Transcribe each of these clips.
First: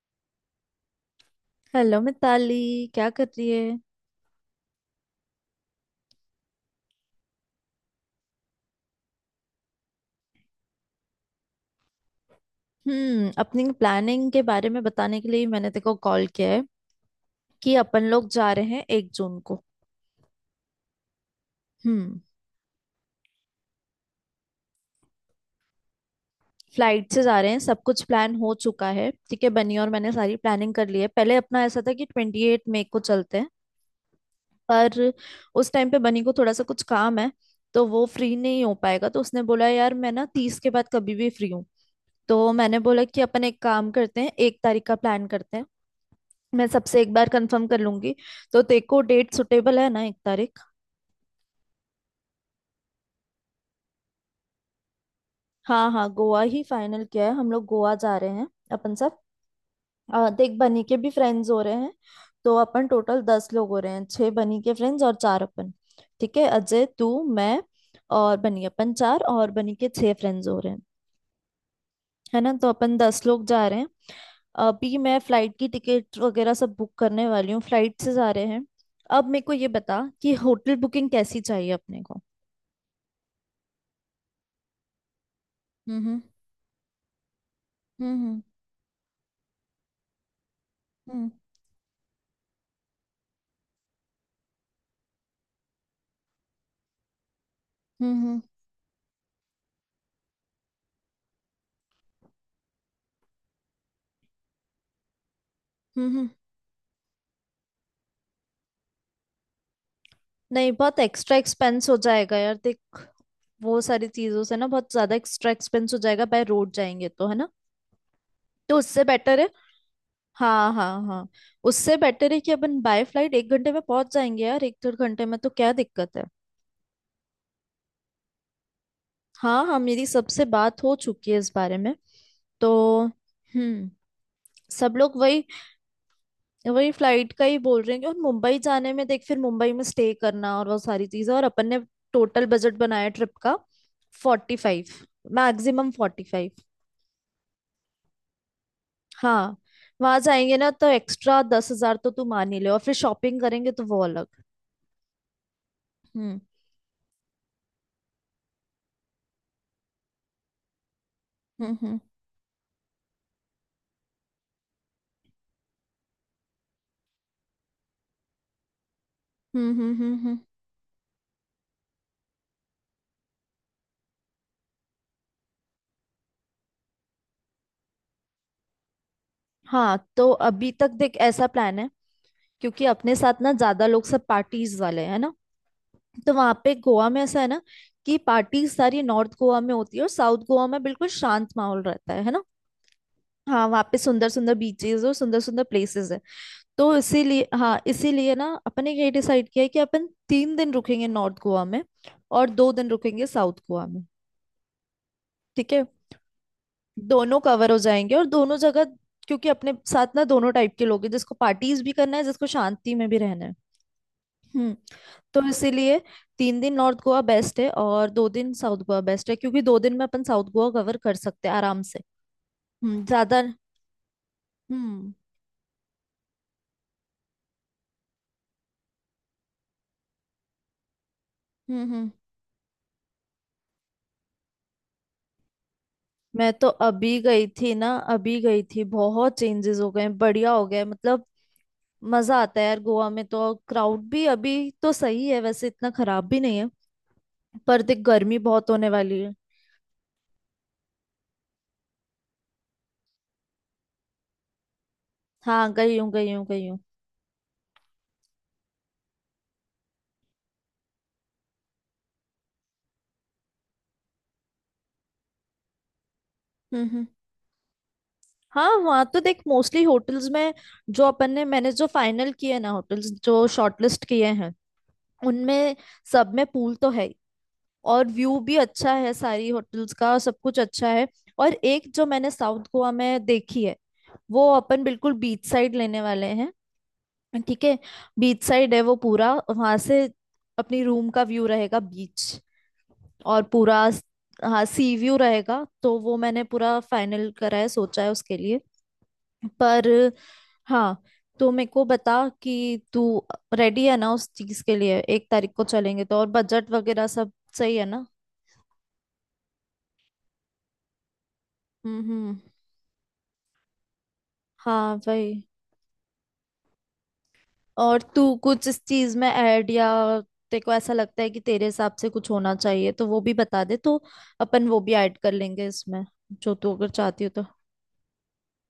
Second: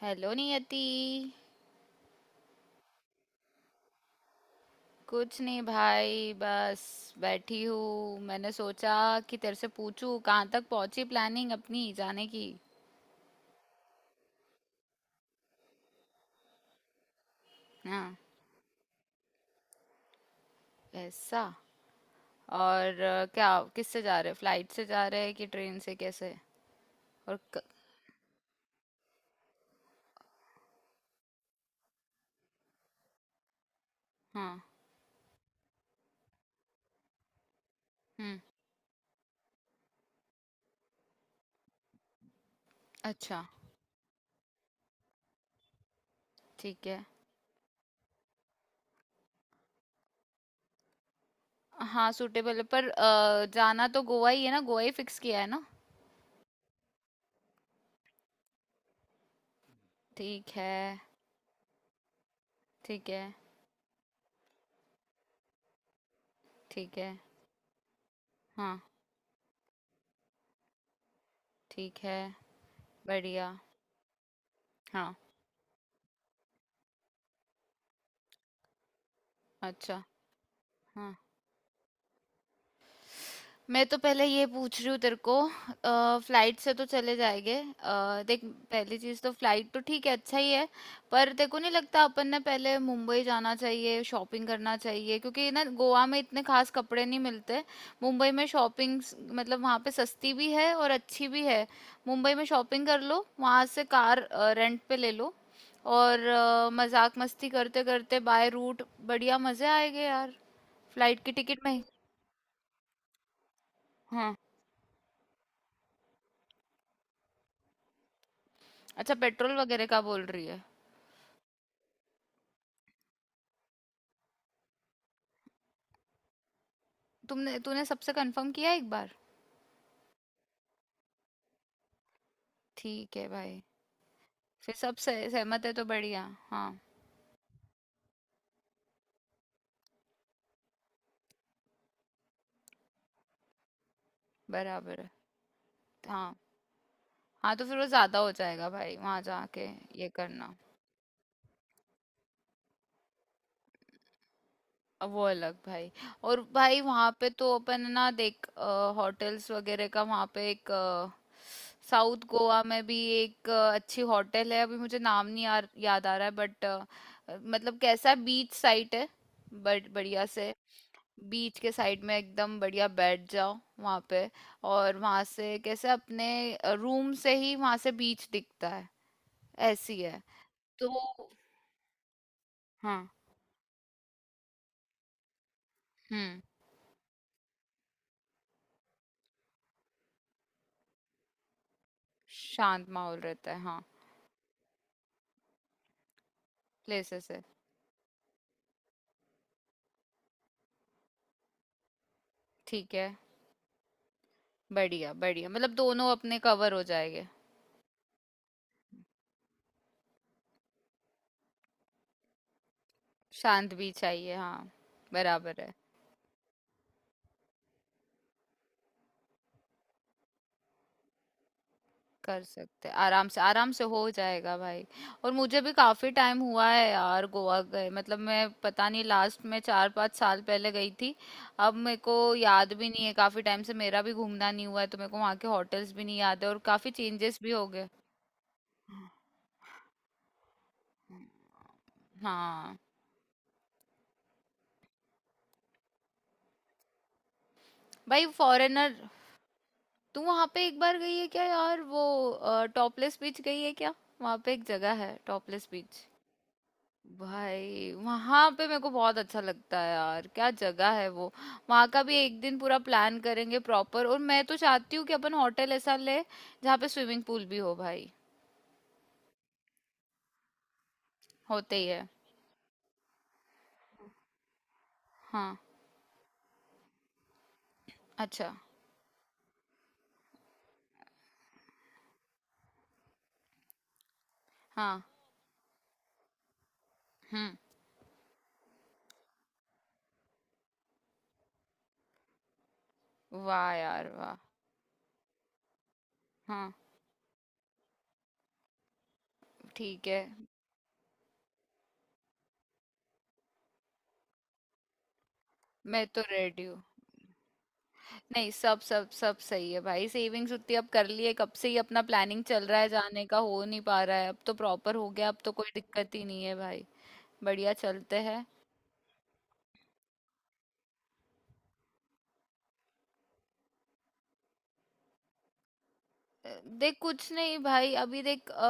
Hello Niyati. Hello Mitali. क्या कर रही है? कुछ नहीं भाई, बस बैठी हूँ। मैंने सोचा कि तेरे से पूछूं कहाँ तक पहुंची प्लानिंग अपनी जाने की। अपनी प्लानिंग के बारे में बताने के लिए ही मैंने तेको कॉल किया है कि अपन हाँ, लोग जा रहे हैं 1 जून को। ऐसा? हम्म और क्या, किससे जा रहे, फ्लाइट से जा रहे कि ट्रेन से, कैसे? फ्लाइट से और जा रहे हैं, क, सब कुछ प्लान हो चुका है। ठीक है, बनी और मैंने सारी प्लानिंग कर ली है। पहले अपना ऐसा था कि 28 मई को चलते हैं, हाँ। पर उस टाइम पे बनी को थोड़ा सा कुछ काम है, तो वो फ्री हम्म। नहीं हो पाएगा। तो उसने बोला, यार मैं ना 30 के बाद कभी भी फ्री हूँ। तो मैंने बोला कि अपन अच्छा। एक काम करते हैं, 1 तारीख का प्लान करते हैं। मैं ठीक सबसे है। एक बार कंफर्म कर लूंगी। तो तेरे को डेट सुटेबल है ना, 1 तारीख? हाँ, सूटेबल है, पर जाना तो गोवा ही है ना? गोवा ही फिक्स किया है ना? हाँ हाँ, गोवा ही फाइनल किया है, हम लोग गोवा जा रहे हैं अपन सब। ठीक देख है। बनी के भी फ्रेंड्स हो रहे हैं, तो अपन ठीक टोटल है। 10 लोग हो रहे हैं, छह बनी के फ्रेंड्स और चार अपन। ठीक है, अजय ठीक है। तू, मैं और बनी, अपन हाँ। चार और बनी के छह फ्रेंड्स हो रहे हैं, ठीक है। है ना? तो अपन 10 लोग बढ़िया। जा रहे हैं। अभी हाँ। मैं फ्लाइट की टिकट वगैरह सब बुक करने वाली हूँ, फ्लाइट से जा रहे हैं। अब मेरे को ये बता अच्छा। कि होटल बुकिंग हाँ, कैसी चाहिए अपने को। मैं तो पहले ये पूछ रही हूँ तेरे को। हम्म। फ्लाइट से तो चले जाएंगे, हम्म। देख, हम्म। पहली चीज तो फ्लाइट तो ठीक है, अच्छा ही है। हम्म। पर तेरे को नहीं लगता अपन ने पहले मुंबई जाना चाहिए, शॉपिंग करना चाहिए, क्योंकि ना गोवा में इतने खास कपड़े नहीं मिलते। हम्म। मुंबई हम्म। में शॉपिंग मतलब वहाँ पे सस्ती भी है और अच्छी भी है। मुंबई में शॉपिंग कर लो, वहाँ से कार रेंट पे ले लो। हम्म। और हम्म। मजाक मस्ती करते करते बाय रूट, बढ़िया मजे आएंगे यार। नहीं, बहुत फ्लाइट की एक्स्ट्रा टिकट में। एक्सपेंस हो जाएगा यार, देख वो सारी हाँ। चीजों से ना बहुत ज्यादा एक्स्ट्रा एक्सपेंस हो जाएगा बाय रोड जाएंगे तो, है ना? तो उससे अच्छा, बेटर है। पेट्रोल वगैरह का बोल रही है। हाँ हाँ हाँ। उससे बेटर है कि अपन बाय फ्लाइट 1 घंटे में पहुंच जाएंगे यार, एक डेढ़ घंटे में, तो क्या दिक्कत है? तुमने तूने सबसे कंफर्म किया एक बार? हाँ हाँ, मेरी सबसे बात हो चुकी है इस बारे में, तो। ठीक है भाई। हम्म फिर सब सब लोग सह, वही, सहमत है तो बढ़िया। हाँ। वही फ्लाइट का ही बोल रहे हैं कि। और मुंबई जाने में देख, फिर मुंबई में स्टे करना और वो सारी चीजें, और अपन ने टोटल बजट बनाया ट्रिप का 45, बराबर है। मैक्सिमम फोर्टी हाँ। फाइव हाँ तो फिर वो ज्यादा हो जाएगा भाई वहां हाँ, जाके, ये वहां करना। जाएंगे ना तो एक्स्ट्रा 10,000 तो तू मान ही ले, और फिर शॉपिंग करेंगे तो वो अलग। अब वो अलग भाई। हम्म। और भाई वहां पे तो अपन है ना, देख, होटल्स वगैरह का वहां पे एक हम्म। हम्म। साउथ गोवा में भी एक अच्छी होटल है, अभी मुझे नाम नहीं यार याद आ रहा है, बट मतलब कैसा बीच साइट है। हम्म। बट हम्म। हम्म। बढ़िया हम्म। से बीच के साइड में एकदम बढ़िया बैठ जाओ वहां पे, और वहां से कैसे अपने रूम से ही वहां से बीच दिखता है। हाँ ऐसी है तो अभी तो। तक देख ऐसा प्लान है, क्योंकि हाँ। अपने साथ ना ज्यादा लोग सब पार्टीज वाले हैं ना। तो हम्म। वहां पे गोवा में ऐसा है ना कि पार्टीज सारी नॉर्थ गोवा में होती है और साउथ गोवा में बिल्कुल शांत माहौल रहता है ना। शांत माहौल रहता है, हाँ हाँ। वहाँ पे सुंदर सुंदर बीचेस और सुंदर सुंदर प्लेसेस है। तो प्लेसेस है। इसीलिए, हाँ इसीलिए ना अपने ये डिसाइड किया है कि अपन 3 दिन रुकेंगे नॉर्थ गोवा में और 2 दिन ठीक है। रुकेंगे साउथ गोवा में। बढ़िया बढ़िया, ठीक मतलब है, दोनों अपने कवर हो जाएंगे। दोनों कवर हो जाएंगे और दोनों जगह, क्योंकि अपने साथ ना दोनों टाइप के लोग हैं, जिसको पार्टीज भी करना है, जिसको शांति में भी रहना है। शांत भी चाहिए, हाँ। हम्म तो बराबर है। इसीलिए, 3 दिन नॉर्थ गोवा बेस्ट है और 2 दिन साउथ गोवा बेस्ट है, क्योंकि दो दिन में अपन साउथ गोवा कवर कर सकते हैं आराम से। कर सकते हैं, आराम से, ज्यादा। आराम से हो जाएगा भाई। हम्म। और मुझे भी काफी टाइम हुआ है यार गोवा गए, मतलब मैं पता नहीं लास्ट में चार पाँच साल पहले गई थी। अब हम्म। मेरे हम्म। को याद भी नहीं है, काफी टाइम से मेरा भी घूमना नहीं हुआ है, तो मेरे को वहाँ के होटल्स भी नहीं याद है, मैं और तो काफी अभी चेंजेस गई भी हो थी ना, गए। अभी गई थी, बहुत चेंजेस हो गए हैं, बढ़िया हो गए हैं, मतलब मजा आता है हाँ यार गोवा में तो। क्राउड भी अभी तो सही है, वैसे इतना खराब भी नहीं है। पर देख भाई, गर्मी बहुत होने फॉरेनर। वाली है। तू वहाँ पे एक बार गई है क्या यार, वो टॉपलेस बीच गई है क्या? वहाँ पे एक जगह है टॉपलेस हाँ गई बीच। हूँ, गई हूँ, गई हूँ। भाई वहां पे मेरे को बहुत अच्छा लगता है यार, क्या जगह है वो। वहां का भी एक दिन पूरा प्लान करेंगे प्रॉपर, और मैं तो चाहती हूँ कि अपन होटल ऐसा ले जहाँ हम्म। पे हम्म। स्विमिंग पूल भी हो भाई। हाँ वहाँ तो देख मोस्टली होटल्स में, जो अपन ने, मैंने होते जो ही है। फाइनल किए ना होटल्स, जो शॉर्टलिस्ट किए हैं हाँ। उनमें सब में पूल तो है, और व्यू अच्छा। भी अच्छा है सारी होटल्स का, और सब कुछ अच्छा है। और एक जो मैंने साउथ गोवा में देखी है, वो अपन हाँ। बिल्कुल बीच साइड लेने वाले हैं। हम्म। ठीक है, बीच साइड है वो पूरा, वहां से अपनी रूम का व्यू रहेगा बीच, और वाह पूरा। यार वाह। हाँ सी व्यू रहेगा, तो वो मैंने हाँ। पूरा फाइनल करा है, सोचा है उसके लिए। पर ठीक है। हाँ, तो मेरे को बता कि तू रेडी है ना उस चीज के लिए, 1 तारीख को चलेंगे मैं तो, तो और रेडी बजट हूँ। वगैरह सब सही है ना? नहीं, सब सब सब सही है भाई। सेविंग्स उतनी अब कर लिए, कब से ही हम्म। अपना हम्म। प्लानिंग चल रहा है, जाने का हो नहीं पा रहा है, अब तो हाँ प्रॉपर हो गया, वही। अब तो कोई दिक्कत ही नहीं है भाई। बढ़िया, और चलते तू हैं। कुछ इस चीज में ऐड, या तेरे को ऐसा लगता है कि तेरे हिसाब से कुछ होना चाहिए, तो वो भी बता दे तो अपन वो भी ऐड कर लेंगे इसमें, जो तू अगर देख चाहती हो कुछ तो। नहीं भाई, अभी देख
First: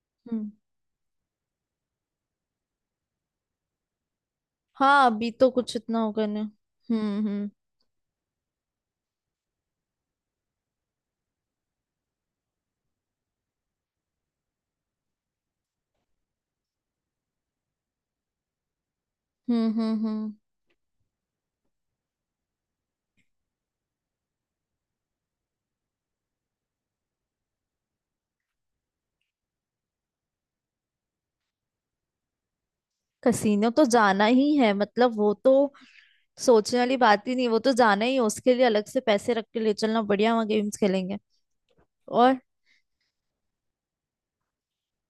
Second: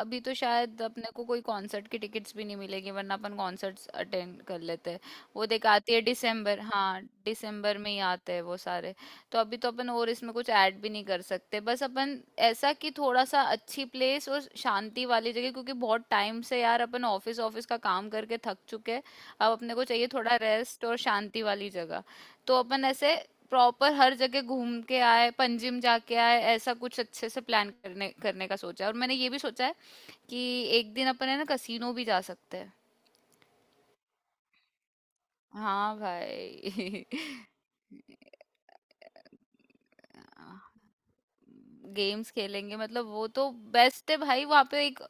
अभी तो हम्म। शायद अपने को कोई कॉन्सर्ट की टिकट्स भी नहीं मिलेगी, वरना अपन कॉन्सर्ट्स अटेंड कर लेते हैं। हाँ अभी वो तो देख कुछ आती इतना है होगा नहीं। दिसंबर, हाँ हम्म। हम्म। दिसंबर में ही आते हैं वो सारे। तो अभी तो अपन और इसमें कुछ ऐड भी नहीं कर सकते, बस अपन ऐसा कि थोड़ा सा अच्छी प्लेस और शांति वाली जगह, क्योंकि बहुत टाइम से यार अपन ऑफिस ऑफिस का काम करके थक चुके हैं। अब हम्म। अपने को हम्म। चाहिए हम्म। थोड़ा रेस्ट और शांति वाली जगह। तो अपन ऐसे प्रॉपर हर जगह घूम के आए, पंजिम जाके आए, ऐसा कुछ अच्छे से प्लान करने करने का सोचा है। और मैंने ये भी सोचा है कि एक दिन अपन है ना कसीनो भी जा सकते हैं। कसीनो तो जाना ही है, मतलब वो तो हाँ सोचने वाली भाई बात ही नहीं, वो तो जाना ही है। उसके लिए अलग से पैसे रख के ले चलना, बढ़िया वहाँ गेम्स खेलेंगे। गेम्स और। खेलेंगे, मतलब वो तो बेस्ट है भाई। वहाँ पे एक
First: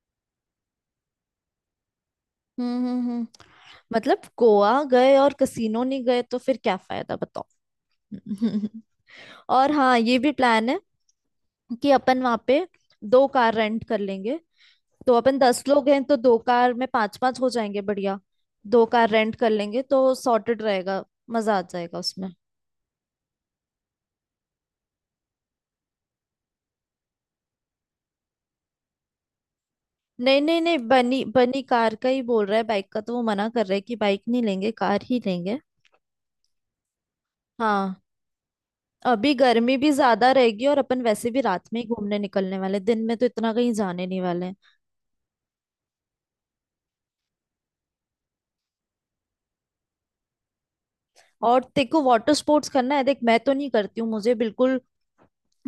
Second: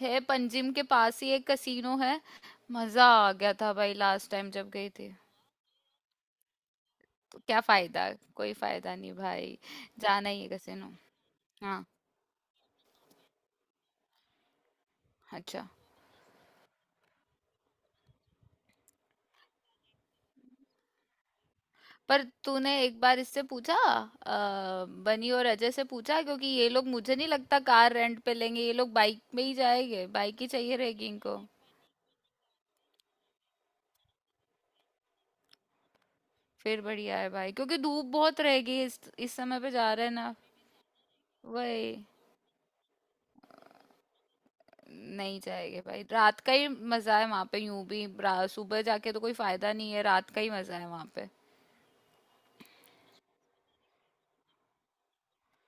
है, पंजिम के पास ही एक कसीनो है। हम्म। मजा हम्म। हम्म। आ गया था भाई मतलब लास्ट टाइम जब गोवा गई थी। गए और कसीनो नहीं गए तो फिर क्या फायदा तो बताओ? क्या फायदा। कोई फायदा नहीं भाई। और हाँ ये जाना भी ही है प्लान है कसीनो। हाँ। कि अपन वहां पे 2 कार रेंट कर लेंगे, तो अपन दस अच्छा। लोग हैं तो 2 कार में पांच पांच हो जाएंगे, बढ़िया। 2 कार रेंट कर लेंगे तो सॉर्टेड रहेगा, मजा आ जाएगा पर उसमें। तूने एक बार इससे पूछा बनी और अजय से पूछा? क्योंकि ये लोग मुझे नहीं लगता कार रेंट पे लेंगे, ये लोग बाइक में ही जाएंगे, नहीं बाइक ही नहीं चाहिए नहीं, रहेगी बनी, इनको। बनी कार का ही बोल रहा है, बाइक का तो वो मना कर रहा है कि बाइक नहीं लेंगे, कार ही लेंगे। फिर बढ़िया है भाई, क्योंकि हाँ, धूप बहुत रहेगी, इस अभी इस समय पे गर्मी भी जा रहे हैं ज्यादा ना। रहेगी और अपन वैसे भी रात में ही वही। घूमने निकलने वाले हैं। दिन में तो इतना कहीं जाने नहीं वाले हैं। नहीं जाएंगे भाई, रात का ही मजा है वहां पे, यूं भी सुबह जाके तो कोई फायदा नहीं है, रात का ही मजा है वहां पे। और तेरे को वाटर स्पोर्ट्स करना है देख, मैं तो नहीं करती हूँ, मुझे बिल्कुल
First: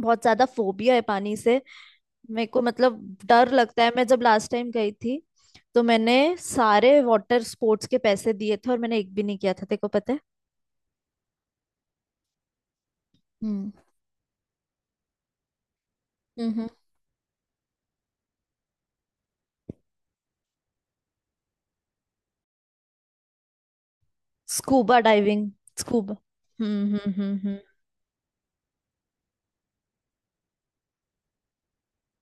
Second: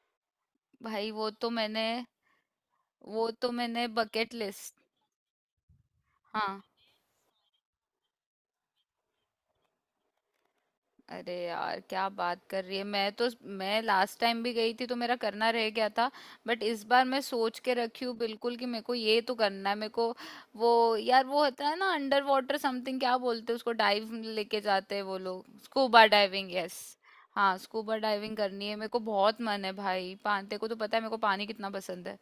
बहुत ज्यादा फोबिया है भाई वो पानी तो से, मैंने, मेरे को मतलब वो तो डर लगता मैंने है। मैं जब बकेट लास्ट टाइम लिस्ट। गई थी तो मैंने हाँ। सारे वाटर स्पोर्ट्स के पैसे दिए थे और मैंने एक भी नहीं किया था, तेरे को पता है? अरे यार क्या बात कर रही है, मैं तो, हम्म। मैं लास्ट टाइम भी गई थी तो मेरा करना रह गया था। बट हम्म। इस बार मैं सोच के रखी हूँ बिल्कुल कि मेरे को ये तो करना है। मेरे को वो, यार वो होता है ना अंडर वाटर समथिंग, क्या बोलते हैं उसको, डाइव लेके जाते स्कूबा हैं वो लोग, diving, scuba scuba. Diving, yes. हम्म। हम्म। हम्म। हाँ, हम्म। स्कूबा डाइविंग करनी है मेरे को, बहुत मन है भाई, पानी को तो पता है मेरे को पानी कितना पसंद है।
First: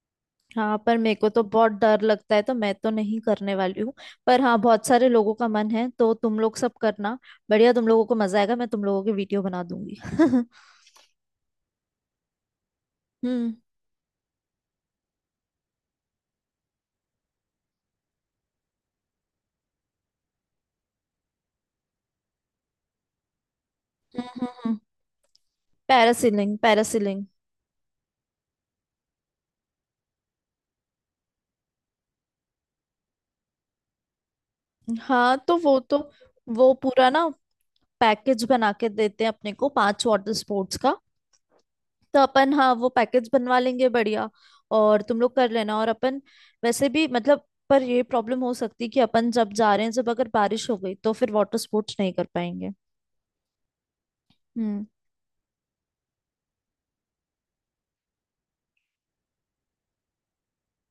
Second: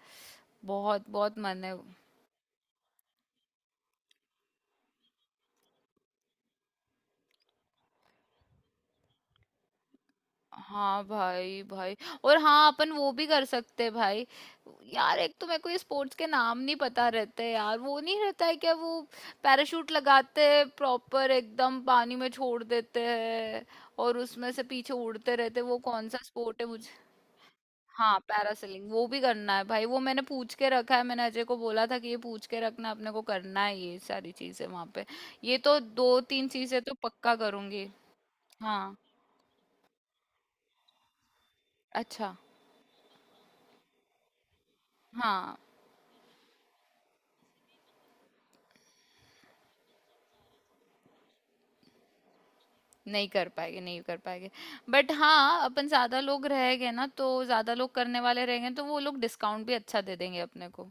हाँ पर बहुत मेरे को बहुत तो मन बहुत है। डर लगता है, तो मैं तो नहीं करने वाली हूँ। पर हाँ, बहुत सारे लोगों का मन है तो तुम लोग सब करना, बढ़िया, तुम लोगों को मजा आएगा, मैं तुम लोगों की वीडियो बना दूंगी। हम्म। हाँ भाई भाई। और हाँ, अपन वो भी कर सकते हैं भाई। यार एक तो मेरे को ये स्पोर्ट्स के नाम नहीं पता रहते यार, वो नहीं रहता है क्या वो, पैराशूट लगाते हैं प्रॉपर, एकदम पानी में छोड़ देते हैं और हम्म। उसमें से हम्म। पीछे उड़ते रहते हैं, वो कौन सा पैरासीलिंग, स्पोर्ट है मुझे? पैरासीलिंग। हाँ पैरासेलिंग, वो भी करना है भाई। वो मैंने पूछ के रखा है, मैंने अजय को बोला था कि ये पूछ के रखना, अपने को करना है ये सारी चीजें वहां पे। हाँ तो ये वो तो तो, दो तीन वो चीजें तो पूरा ना पक्का करूंगी। पैकेज बना के हाँ। देते हैं अपने को 5 वाटर स्पोर्ट्स का, तो अच्छा। अपन, हाँ वो पैकेज बनवा लेंगे बढ़िया, और तुम लोग कर हाँ। लेना, और अपन वैसे भी, मतलब। पर ये प्रॉब्लम हो सकती है कि अपन जब जा रहे हैं, जब अगर बारिश हो गई तो फिर वाटर स्पोर्ट्स नहीं कर पाएंगे। नहीं कर पाएंगे, नहीं कर पाएंगे। हम्म। बट हाँ, अपन ज्यादा लोग रहेंगे ना तो ज्यादा लोग करने वाले रहेंगे, तो वो लोग डिस्काउंट भी अच्छा दे देंगे अपने को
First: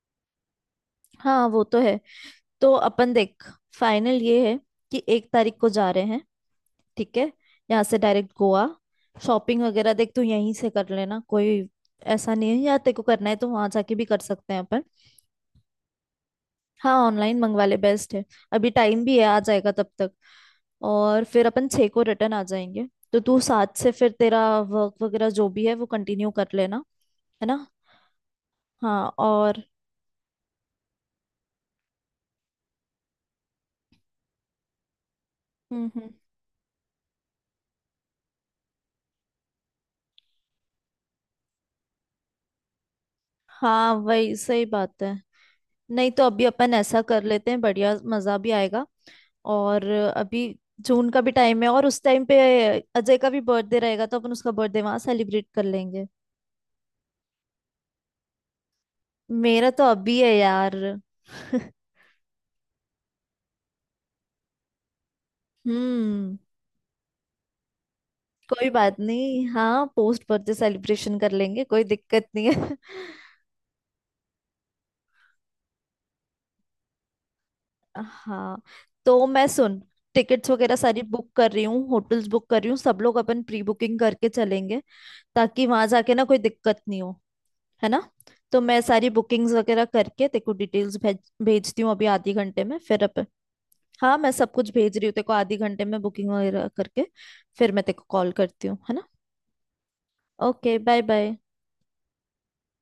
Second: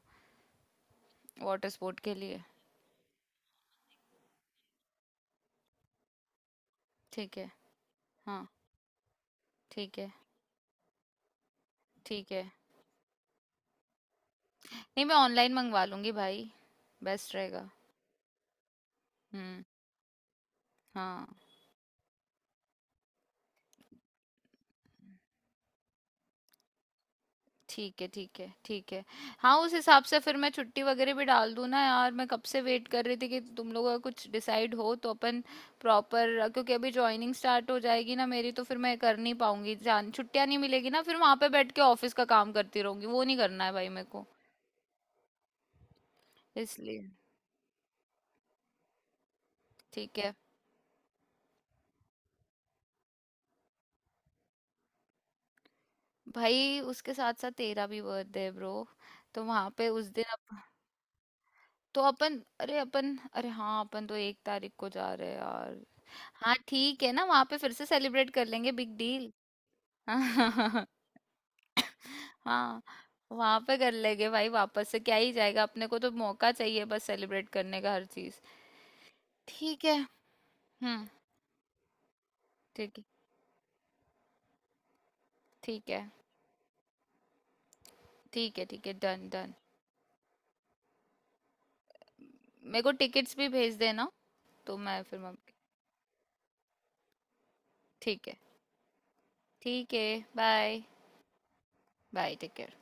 हाँ वो वाटर तो है। स्पोर्ट के लिए। तो अपन देख फाइनल ये है कि 1 तारीख को जा रहे हैं, ठीक है, ठीक है। यहाँ से डायरेक्ट हाँ। गोवा। शॉपिंग वगैरह ठीक है। देख तू यहीं से कर लेना, कोई ठीक ऐसा है। नहीं है, या तेरे को करना है तो वहां जाके भी कर सकते हैं अपन। नहीं, मैं ऑनलाइन मंगवा लूंगी भाई। हाँ बेस्ट ऑनलाइन मंगवा रहेगा। ले, बेस्ट है। अभी टाइम भी है, आ हम्म। जाएगा तब तक। और हाँ। फिर अपन 6 को रिटर्न आ जाएंगे, तो तू 7 से फिर तेरा वर्क वगैरह जो भी है वो कंटिन्यू कर लेना, है ना? ठीक है। ठीक है। ठीक है। हाँ हाँ और। उस हिसाब से फिर मैं छुट्टी वगैरह भी डाल दूँ ना यार, मैं कब से वेट कर रही थी कि तुम लोगों का कुछ डिसाइड हो तो अपन हम्म। हम्म। प्रॉपर, क्योंकि अभी जॉइनिंग स्टार्ट हो जाएगी ना मेरी, तो फिर मैं कर नहीं पाऊंगी जान, छुट्टियाँ नहीं मिलेगी ना, फिर वहाँ पे बैठ के ऑफिस का काम करती रहूंगी, वो नहीं करना है भाई हाँ मेरे को, वही सही बात है। नहीं तो अभी अपन ऐसा इसलिए। कर लेते हैं, बढ़िया मजा भी आएगा। और ठीक है। अभी जून का भी टाइम है, और उस टाइम पे अजय का भी बर्थडे रहेगा, तो अपन उसका बर्थडे वहां सेलिब्रेट कर लेंगे। भाई उसके साथ साथ तेरा भी बर्थडे है ब्रो, तो मेरा वहाँ तो पे उस अभी दिन है यार। तो अपन, अरे हाँ अपन तो एक तारीख को जा रहे हैं यार। हम्म। हाँ, ठीक है ना, वहाँ पे फिर से सेलिब्रेट कर कोई लेंगे, बात बिग डील। नहीं, हाँ पोस्ट बर्थडे सेलिब्रेशन कर लेंगे, कोई दिक्कत नहीं है। हाँ। वहां पे कर लेंगे भाई, वापस से क्या ही जाएगा, अपने को तो मौका चाहिए बस सेलिब्रेट करने का, हर चीज। हाँ तो मैं सुन, ठीक है। टिकट्स वगैरह सारी हम्म। बुक कर रही हूँ, होटल्स बुक कर रही हूँ, ठीक सब है। लोग अपन प्री बुकिंग करके चलेंगे, ताकि वहां ठीक है। जाके ना कोई दिक्कत नहीं हो, है ना? ठीक तो है। मैं ठीक है, सारी डन बुकिंग्स डन। वगैरह करके तेरे को डिटेल्स भेजती हूँ अभी आधे घंटे में, मेरे को फिर अपन। टिकट्स भी भेज देना। हाँ मैं सब कुछ तो भेज मैं रही हूँ फिर तेरे को आधे घंटे में, बुकिंग वगैरह करके फिर मैं तेरे को ठीक कॉल है। करती हूँ, है ना? ठीक है। Okay, bye. Bye bye. Bye, take care.